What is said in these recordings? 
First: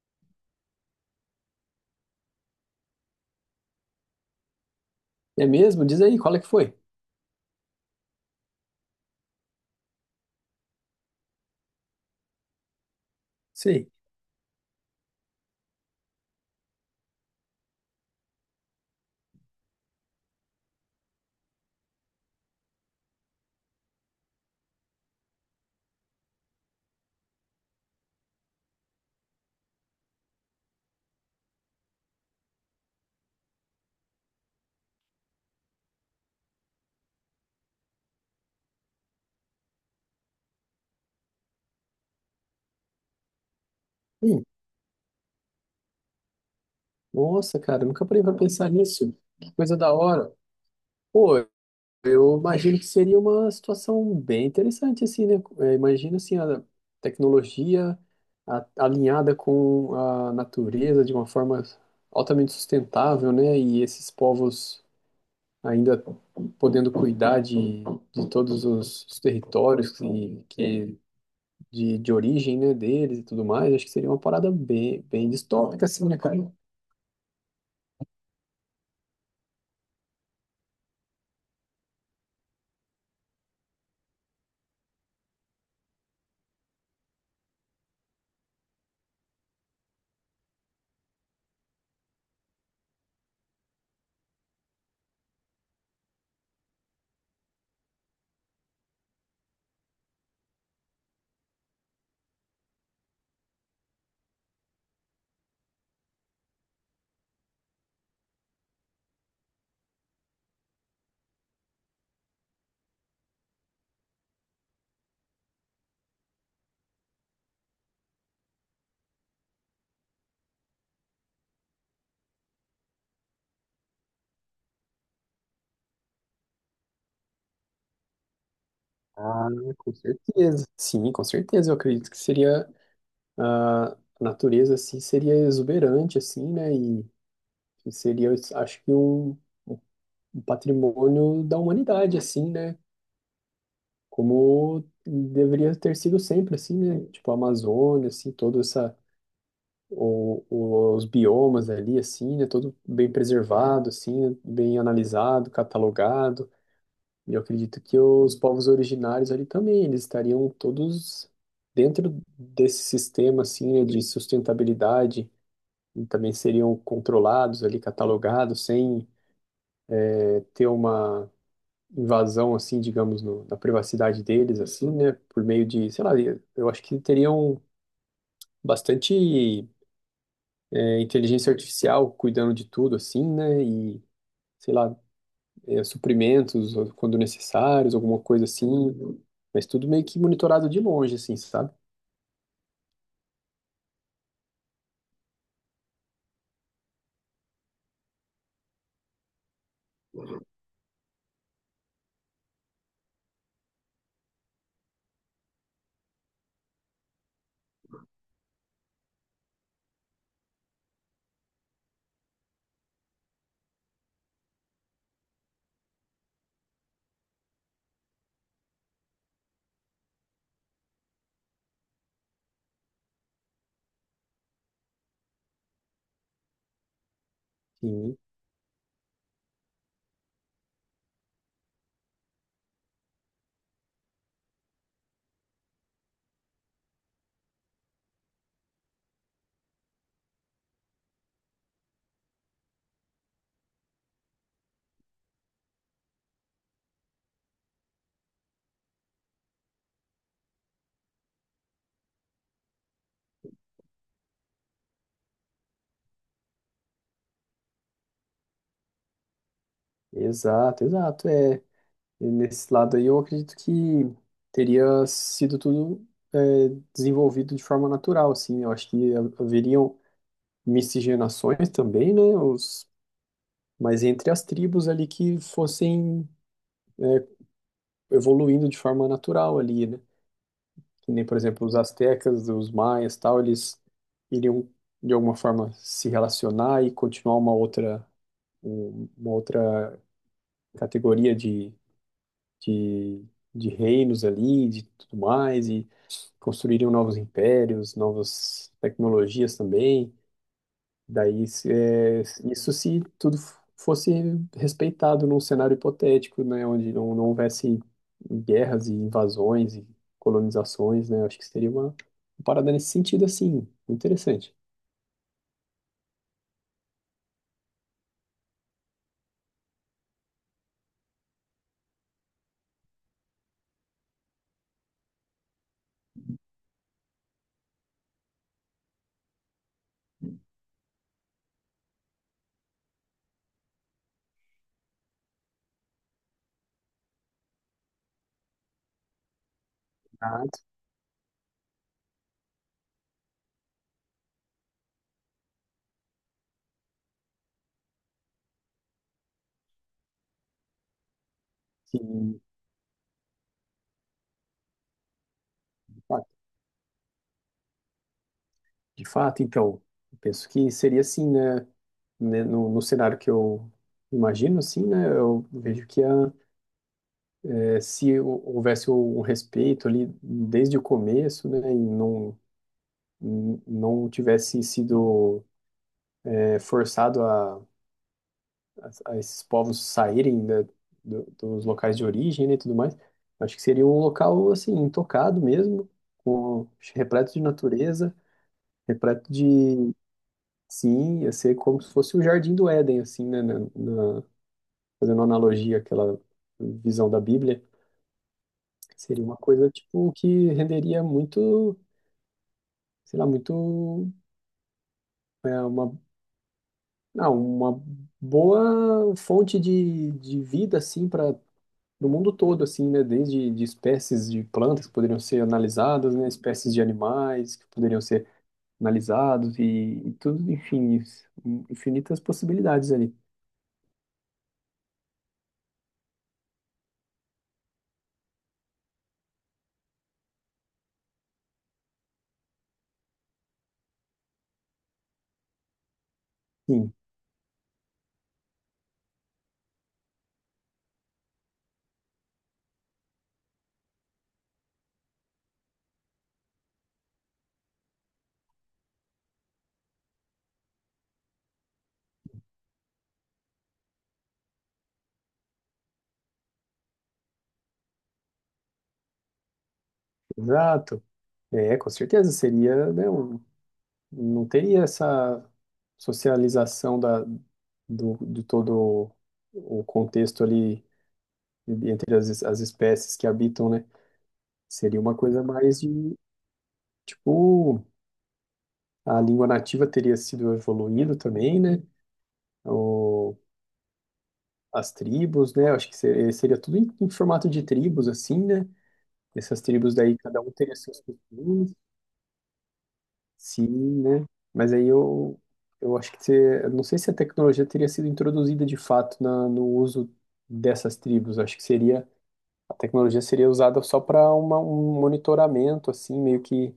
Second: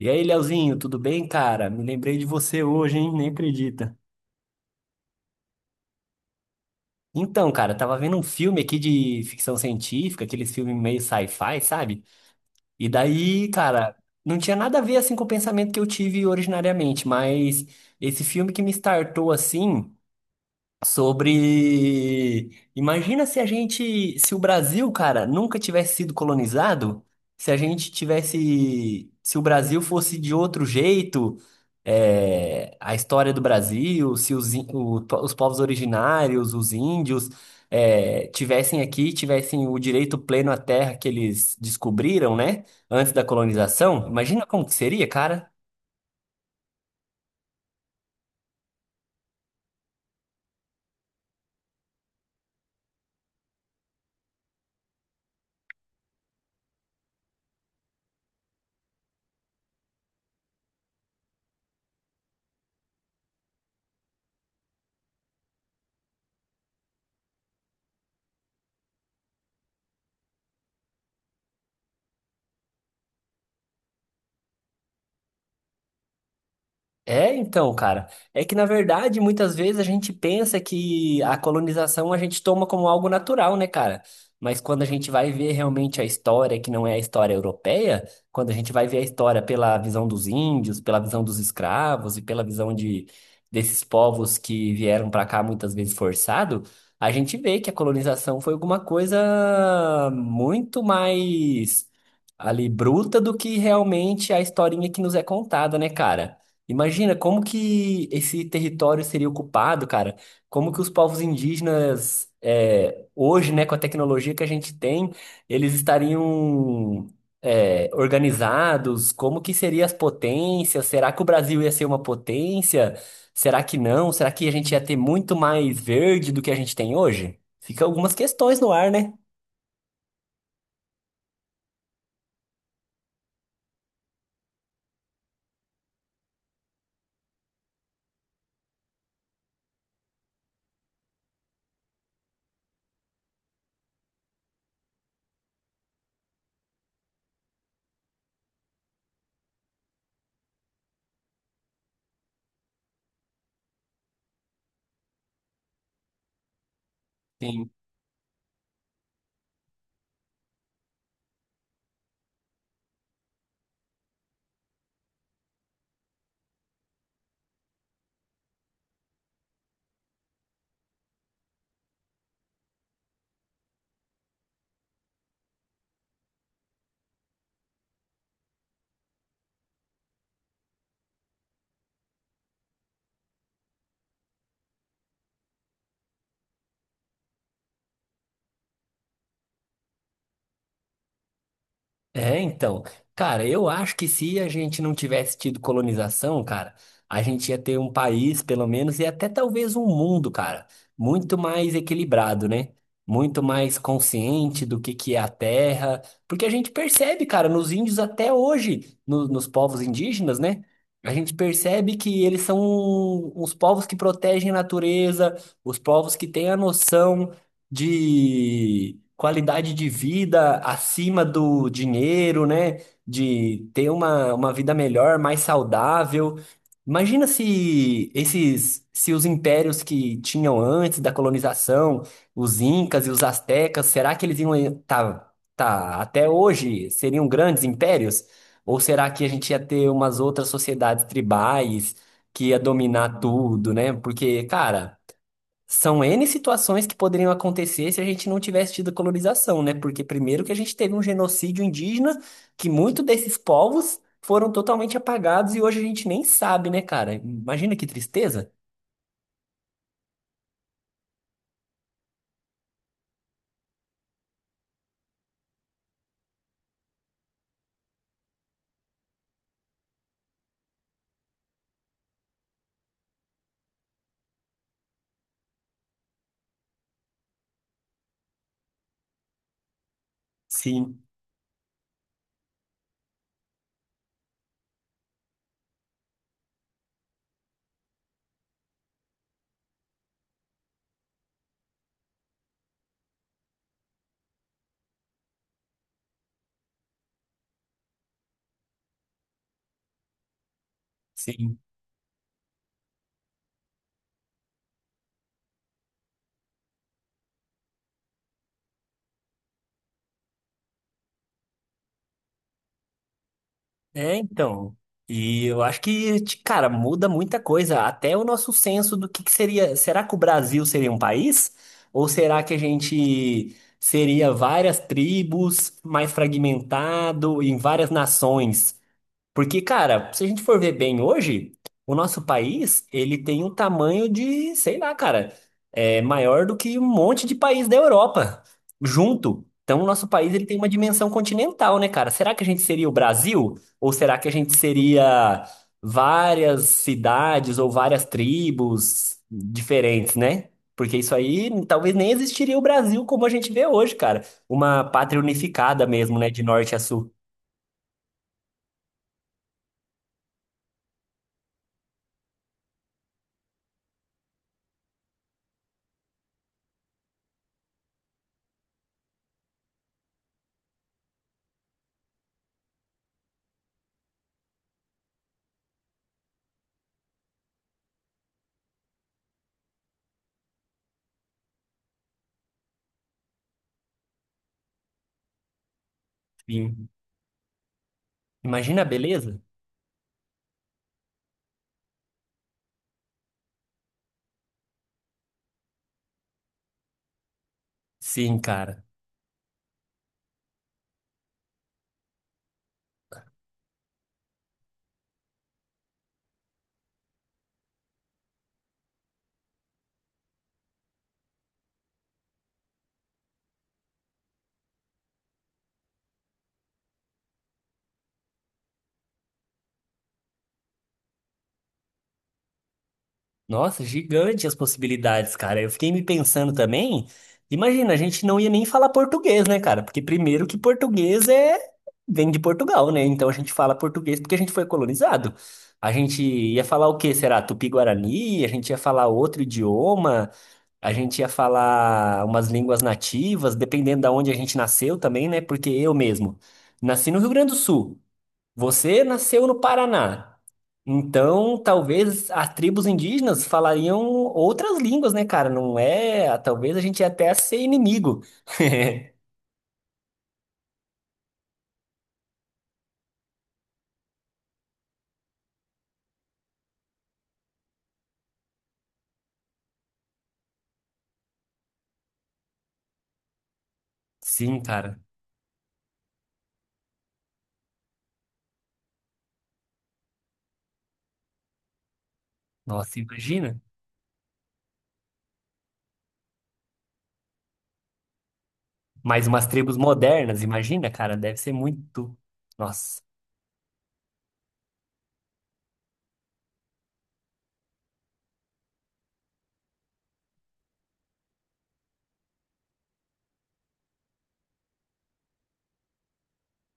E aí, Leozinho, tudo bem, cara? Me lembrei de você hoje, hein? Nem acredita. É mesmo? Diz aí, qual é que foi? Então, cara, eu tava vendo um filme aqui de ficção científica, aqueles filmes meio sci-fi, sabe? E daí, Sei. cara, não tinha nada a ver assim com o pensamento que eu tive originariamente, mas esse filme que me startou assim. Sobre. Imagina se a gente, se o Brasil, cara, nunca tivesse sido colonizado, se a gente tivesse, se o Brasil fosse de outro jeito, a história do Brasil, se os povos originários, os índios, tivessem aqui, tivessem o direito pleno à terra que eles descobriram, né, antes da colonização, Ih, imagina como que seria, cara. nossa, cara, nunca parei pra pensar nisso. Que coisa da hora. Pô, eu imagino que seria uma situação bem interessante, assim, né? É, imagino, assim, a tecnologia alinhada com a natureza de uma forma altamente sustentável, né? E esses povos ainda podendo cuidar de todos os territórios que de origem, né, deles e tudo mais, acho que seria uma parada bem distópica, assim, né, cara? É, então, cara, é que na verdade muitas vezes a gente pensa que a colonização a gente toma como algo natural, né, cara? Mas quando a gente vai ver realmente a história, que não é a história europeia, quando a gente vai ver a história pela visão dos índios, pela visão dos escravos e pela visão de desses povos que vieram pra cá muitas vezes forçado, a gente vê que a colonização foi alguma coisa muito mais ali bruta do que realmente a historinha que nos é contada, né, cara? Imagina como que esse território seria ocupado, cara. Como que os povos indígenas, hoje, né, com a tecnologia que a gente tem, eles estariam, organizados? Como que seriam as potências? Será que o Brasil ia ser uma potência? Será que não? Será que a gente ia ter muito mais verde do que a gente tem hoje? Fica algumas questões no ar, né? Ah, com certeza. Sim, com certeza, eu acredito que seria, ah, a natureza, assim, seria exuberante, assim, né, e seria, eu acho que um patrimônio da humanidade, assim, né, como deveria ter sido sempre, assim, né, tipo a Amazônia, assim, toda essa, os biomas ali, assim, né, todo bem preservado, assim, né, bem analisado, catalogado, e eu acredito que os povos originários ali também, eles estariam todos dentro desse sistema assim, né, de sustentabilidade e também seriam controlados ali, catalogados, sem ter uma invasão assim, digamos, no, na privacidade deles assim, né, por meio de, sei lá, eu acho que teriam bastante inteligência artificial cuidando de tudo assim, né, e sei lá, suprimentos quando necessários, alguma coisa assim, mas tudo meio que monitorado de longe, assim, sabe? É, então, cara, eu acho que se a gente não tivesse tido colonização, cara, a gente ia ter um país, pelo menos, e até talvez um mundo, cara, muito mais equilibrado, né? Muito mais consciente do que é a terra, porque a gente percebe, cara, nos índios até hoje, nos povos indígenas, né? A gente percebe que eles são os povos que protegem a natureza, os povos que têm a noção de qualidade de vida acima do dinheiro, né? De ter uma vida melhor, mais saudável. Imagina se Sim, esses, se os impérios que tinham antes da colonização, os incas e os aztecas, será que eles iam estar até hoje seriam grandes impérios? Ou será que a gente ia ter umas outras sociedades tribais que ia dominar tudo, né? Porque, cara, são N situações que poderiam acontecer se a gente não tivesse tido colonização, né? Porque primeiro que a gente teve um genocídio indígena, que muitos desses povos foram totalmente apagados e hoje a gente nem sabe, né, cara? Imagina que tristeza. exato, exato, é. E nesse lado aí eu acredito que teria sido tudo eh, desenvolvido de forma natural, assim, eu acho que haveriam miscigenações também, né, os, mas entre as tribos ali que fossem evoluindo de forma natural ali, né? Sim, Que nem, por exemplo, os astecas, os maias, tal, eles iriam de alguma forma se relacionar e continuar uma outra uma outra categoria de, de reinos ali, de tudo mais, e construiriam novos impérios, novas tecnologias também. Daí, sim. Isso se tudo fosse respeitado num cenário hipotético, né, onde não houvesse guerras e invasões e colonizações, né, eu acho que seria uma parada nesse sentido, assim, É, interessante. então. E eu acho que, cara, muda muita coisa. Até o nosso senso do que seria. Será que o Brasil seria um país? Ou será que a gente seria várias tribos, mais fragmentado, em várias nações? Porque, cara, se a gente for ver bem hoje, o nosso país, ele tem um tamanho de, sei lá, cara, é maior do que um monte de país da Europa junto. Então, o nosso país, ele tem Exato. uma dimensão continental, né, cara? Será que a gente seria o Brasil? Ou será que a gente seria várias cidades ou várias tribos diferentes, né? Porque isso aí, talvez nem Sim, existiria o Brasil como a gente vê hoje, cara. Uma pátria unificada de mesmo, fato, né, de norte a sul. de fato, então, eu penso que seria assim, né, né, no cenário que eu imagino, assim, né, eu vejo que a, é, se houvesse um respeito ali desde o começo, né, e não tivesse sido é, forçado a esses povos saírem, né, dos locais de origem, né, e tudo mais. Acho que seria um local assim intocado mesmo, com, Sim. repleto de natureza, Imagina a repleto beleza? de sim, ia ser como se fosse o Jardim do Éden assim, né, na- fazendo uma analogia àquela visão da Bíblia. Sim, cara. Seria uma coisa tipo que renderia muito, sei lá, muito é, uma não, uma boa fonte de vida, assim, para o mundo todo, assim, né? Desde de espécies de plantas que poderiam ser analisadas, né? Espécies de animais que poderiam ser analisados e tudo, enfim, isso, infinitas possibilidades ali. Nossa, gigante as possibilidades, cara. Eu fiquei me pensando também. Imagina, a gente não ia nem falar português, né, cara? Porque primeiro que português é vem de Portugal, né? Então a gente fala português porque a gente foi colonizado. A gente ia falar Sim, o quê? Será Tupi-Guarani? A gente ia falar outro idioma? A gente ia falar umas línguas nativas, dependendo da onde a gente nasceu também, né? Porque eu mesmo nasci no Rio Grande do Sul. Você nasceu no Paraná, então talvez as tribos indígenas falariam outras línguas, né, cara? Não é? Talvez a gente ia até ser inimigo. exato. É, com certeza seria, né? Não teria essa socialização da, do, de todo o contexto ali entre as, as espécies que habitam, né? Sim, Seria cara. uma coisa mais de, tipo, a língua nativa teria sido evoluindo também, né? Nossa, Ou imagina. as tribos, né? Acho que seria, seria tudo em, em formato de tribos, assim, né? Mas umas Essas tribos tribos daí, cada modernas, um teria imagina, seus cara, deve ser costumes, muito. Nossa. sim, né? Mas aí eu acho que, eu não sei se a tecnologia teria sido introduzida de fato na, no uso dessas tribos. Acho que seria, a tecnologia seria usada só para uma, um monitoramento, assim, meio que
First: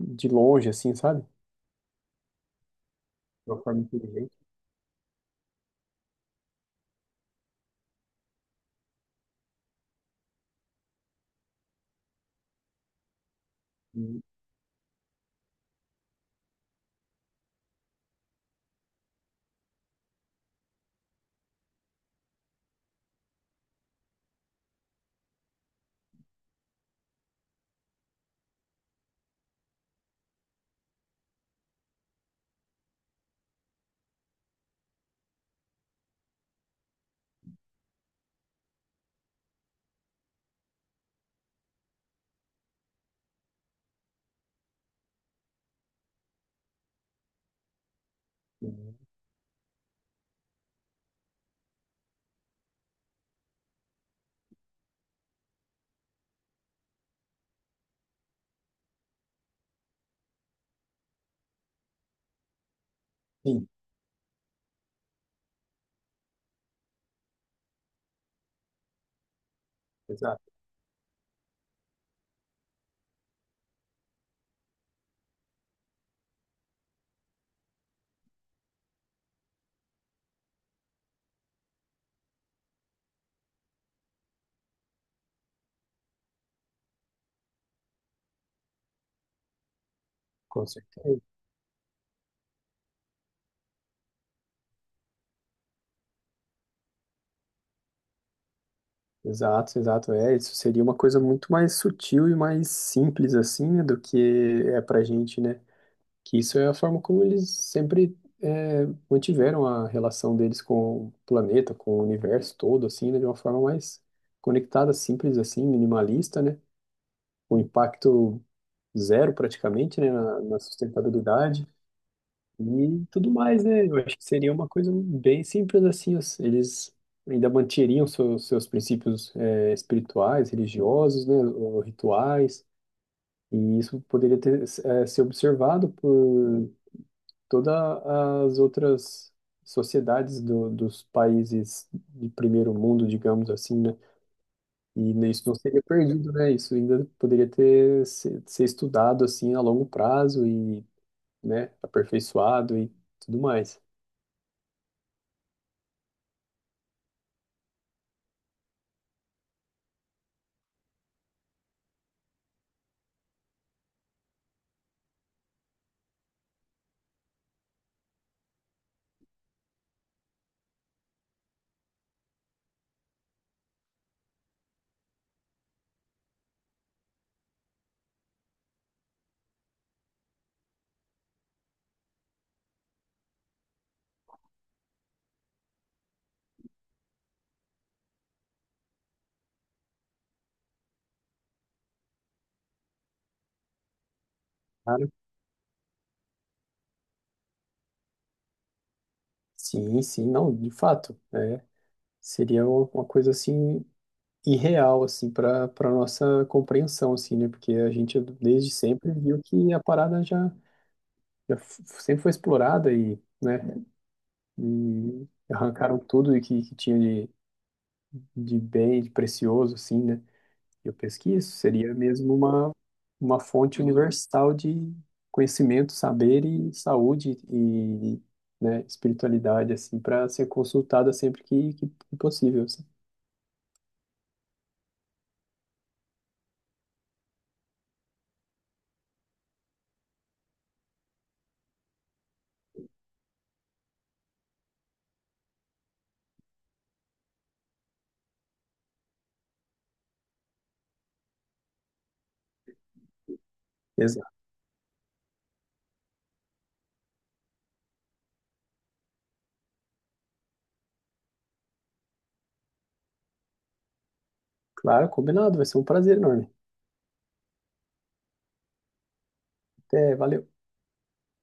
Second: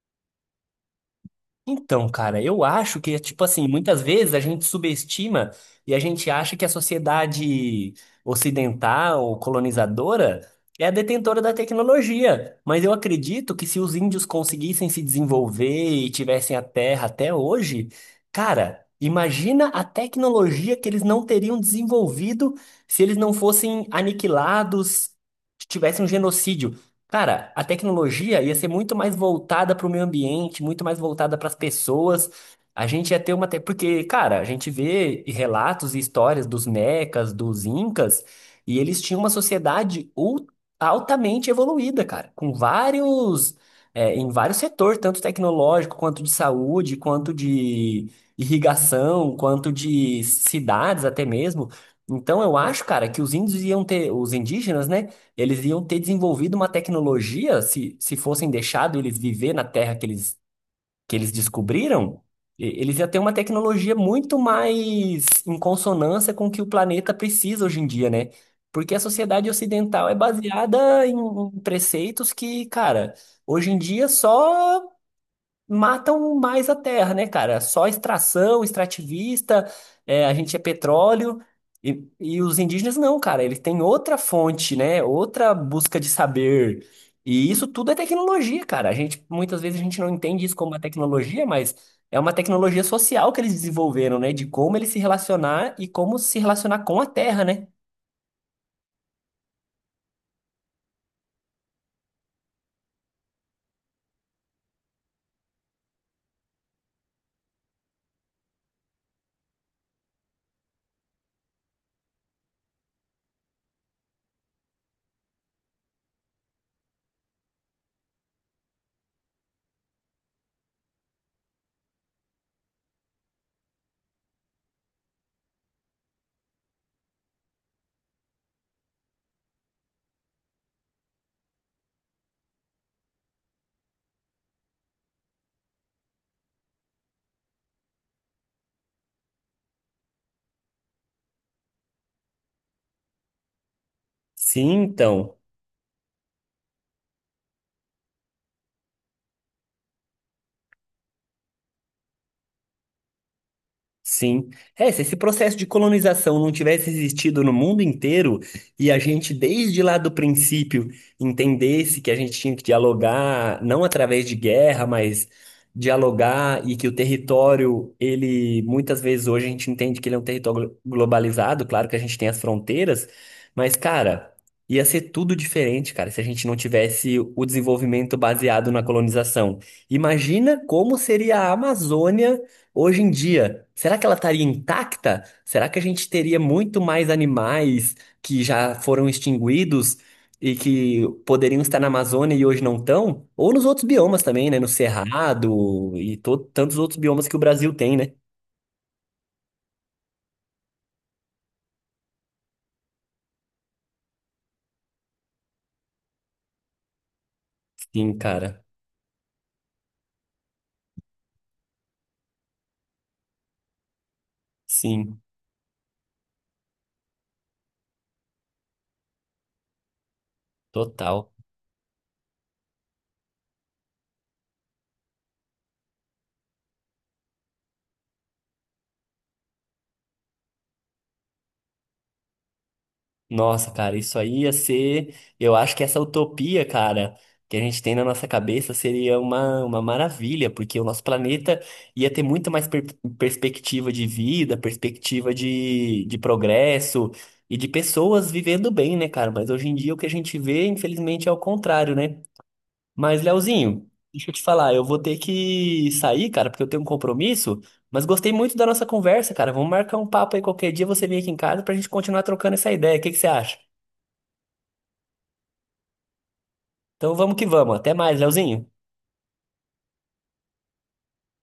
de longe, assim, sabe? Então, cara, eu acho que, tipo De uma assim, forma muitas inteligente. vezes a gente subestima e a gente acha que a sociedade ocidental, colonizadora, é a detentora da tecnologia. Mas eu acredito que se os índios conseguissem se desenvolver e tivessem a terra até hoje, cara, imagina a tecnologia que eles não teriam desenvolvido se eles não fossem aniquilados, se tivesse um genocídio. Cara, a tecnologia ia ser muito mais voltada para o meio ambiente, muito mais voltada para as pessoas. A gente ia ter Porque, cara, a gente vê relatos e histórias dos mecas, dos incas, e eles tinham uma sociedade altamente evoluída, cara, com vários. Em vários setores, tanto tecnológico, quanto de saúde, quanto de Sim, irrigação, quanto de cidades até mesmo. Então, eu acho, cara, que os índios iam ter, os indígenas, né? Eles iam ter desenvolvido uma tecnologia, se fossem deixado eles viver na Terra que eles descobriram, eles iam ter uma tecnologia muito mais em consonância com o que o planeta precisa hoje em dia, né? Porque a sociedade ocidental é exato, baseada em preceitos que, cara, hoje em dia só matam mais a terra, né, cara? Só extração, extrativista, a gente é petróleo. E os indígenas não, cara, eles têm outra fonte, né? Outra busca de saber. E isso tudo é tecnologia, cara. A gente, muitas vezes a gente não entende isso com como uma certeza. tecnologia, mas é uma tecnologia social que eles desenvolveram, né? De como eles se relacionar e como se relacionar com a terra, né? Exato, exato. É, isso seria uma coisa muito mais sutil e mais simples, assim, né, do que é pra gente, né? Que isso é a forma como eles sempre é, mantiveram a relação deles com o planeta, com o universo todo, assim, né, de uma forma mais conectada, simples, assim, minimalista, né? Um impacto zero, praticamente, né, na sustentabilidade. E tudo mais, né? Eu acho que seria uma coisa bem simples assim. Eles ainda manteriam seus princípios espirituais, religiosos, né? Ou rituais. E isso poderia ter, ser observado por todas as outras sociedades dos países de primeiro mundo, digamos assim, né? Sim, E então. isso não seria perdido, né? Isso ainda poderia ter ser estudado assim a longo prazo e, né? Aperfeiçoado e tudo mais. Sim. É, se esse processo de colonização não tivesse existido no mundo inteiro e a gente, desde lá do princípio, entendesse que a gente tinha que dialogar, não através de guerra, mas dialogar e que o território, ele, muitas vezes hoje a gente entende que ele é um território globalizado, claro que a gente tem as fronteiras, mas, cara, ia ser tudo diferente, cara, se a gente não tivesse o desenvolvimento baseado na colonização. Imagina como seria a Amazônia hoje em dia, será que ela estaria intacta? Será que a gente teria muito mais animais que já foram extinguidos e que poderiam estar na Amazônia e hoje não estão? Ou nos outros biomas também, né? No Cerrado e tantos outros biomas que o Brasil tem, né? Sim, sim, não, de fato, é, seria uma coisa assim irreal assim para para nossa compreensão assim, né? Porque a Sim, gente cara. desde sempre viu que a parada já, já f- sempre foi explorada e, né, Sim, e arrancaram tudo e que tinha de bem, de precioso assim, né? Eu total. pesquiso, seria mesmo uma fonte universal de conhecimento, saber e saúde e, né, espiritualidade, assim, para ser consultada sempre que possível, assim. Nossa, cara, isso aí ia ser. Eu acho que essa utopia, cara, que a gente tem na nossa cabeça seria uma maravilha, porque o nosso planeta ia ter muito mais perspectiva de vida, perspectiva de progresso e de pessoas vivendo bem, né, cara? Mas hoje em dia o que a gente vê, infelizmente, é o contrário, né? Mas, Leozinho, deixa Exato. eu te falar, eu vou ter que sair, cara, porque eu tenho um compromisso, mas gostei muito da nossa conversa, cara. Vamos marcar um papo aí qualquer dia, você vem aqui em casa pra gente continuar trocando essa ideia. O que que você acha? Claro, combinado, vai ser um prazer enorme. Então vamos que vamos. Até mais, Leozinho. Até, valeu.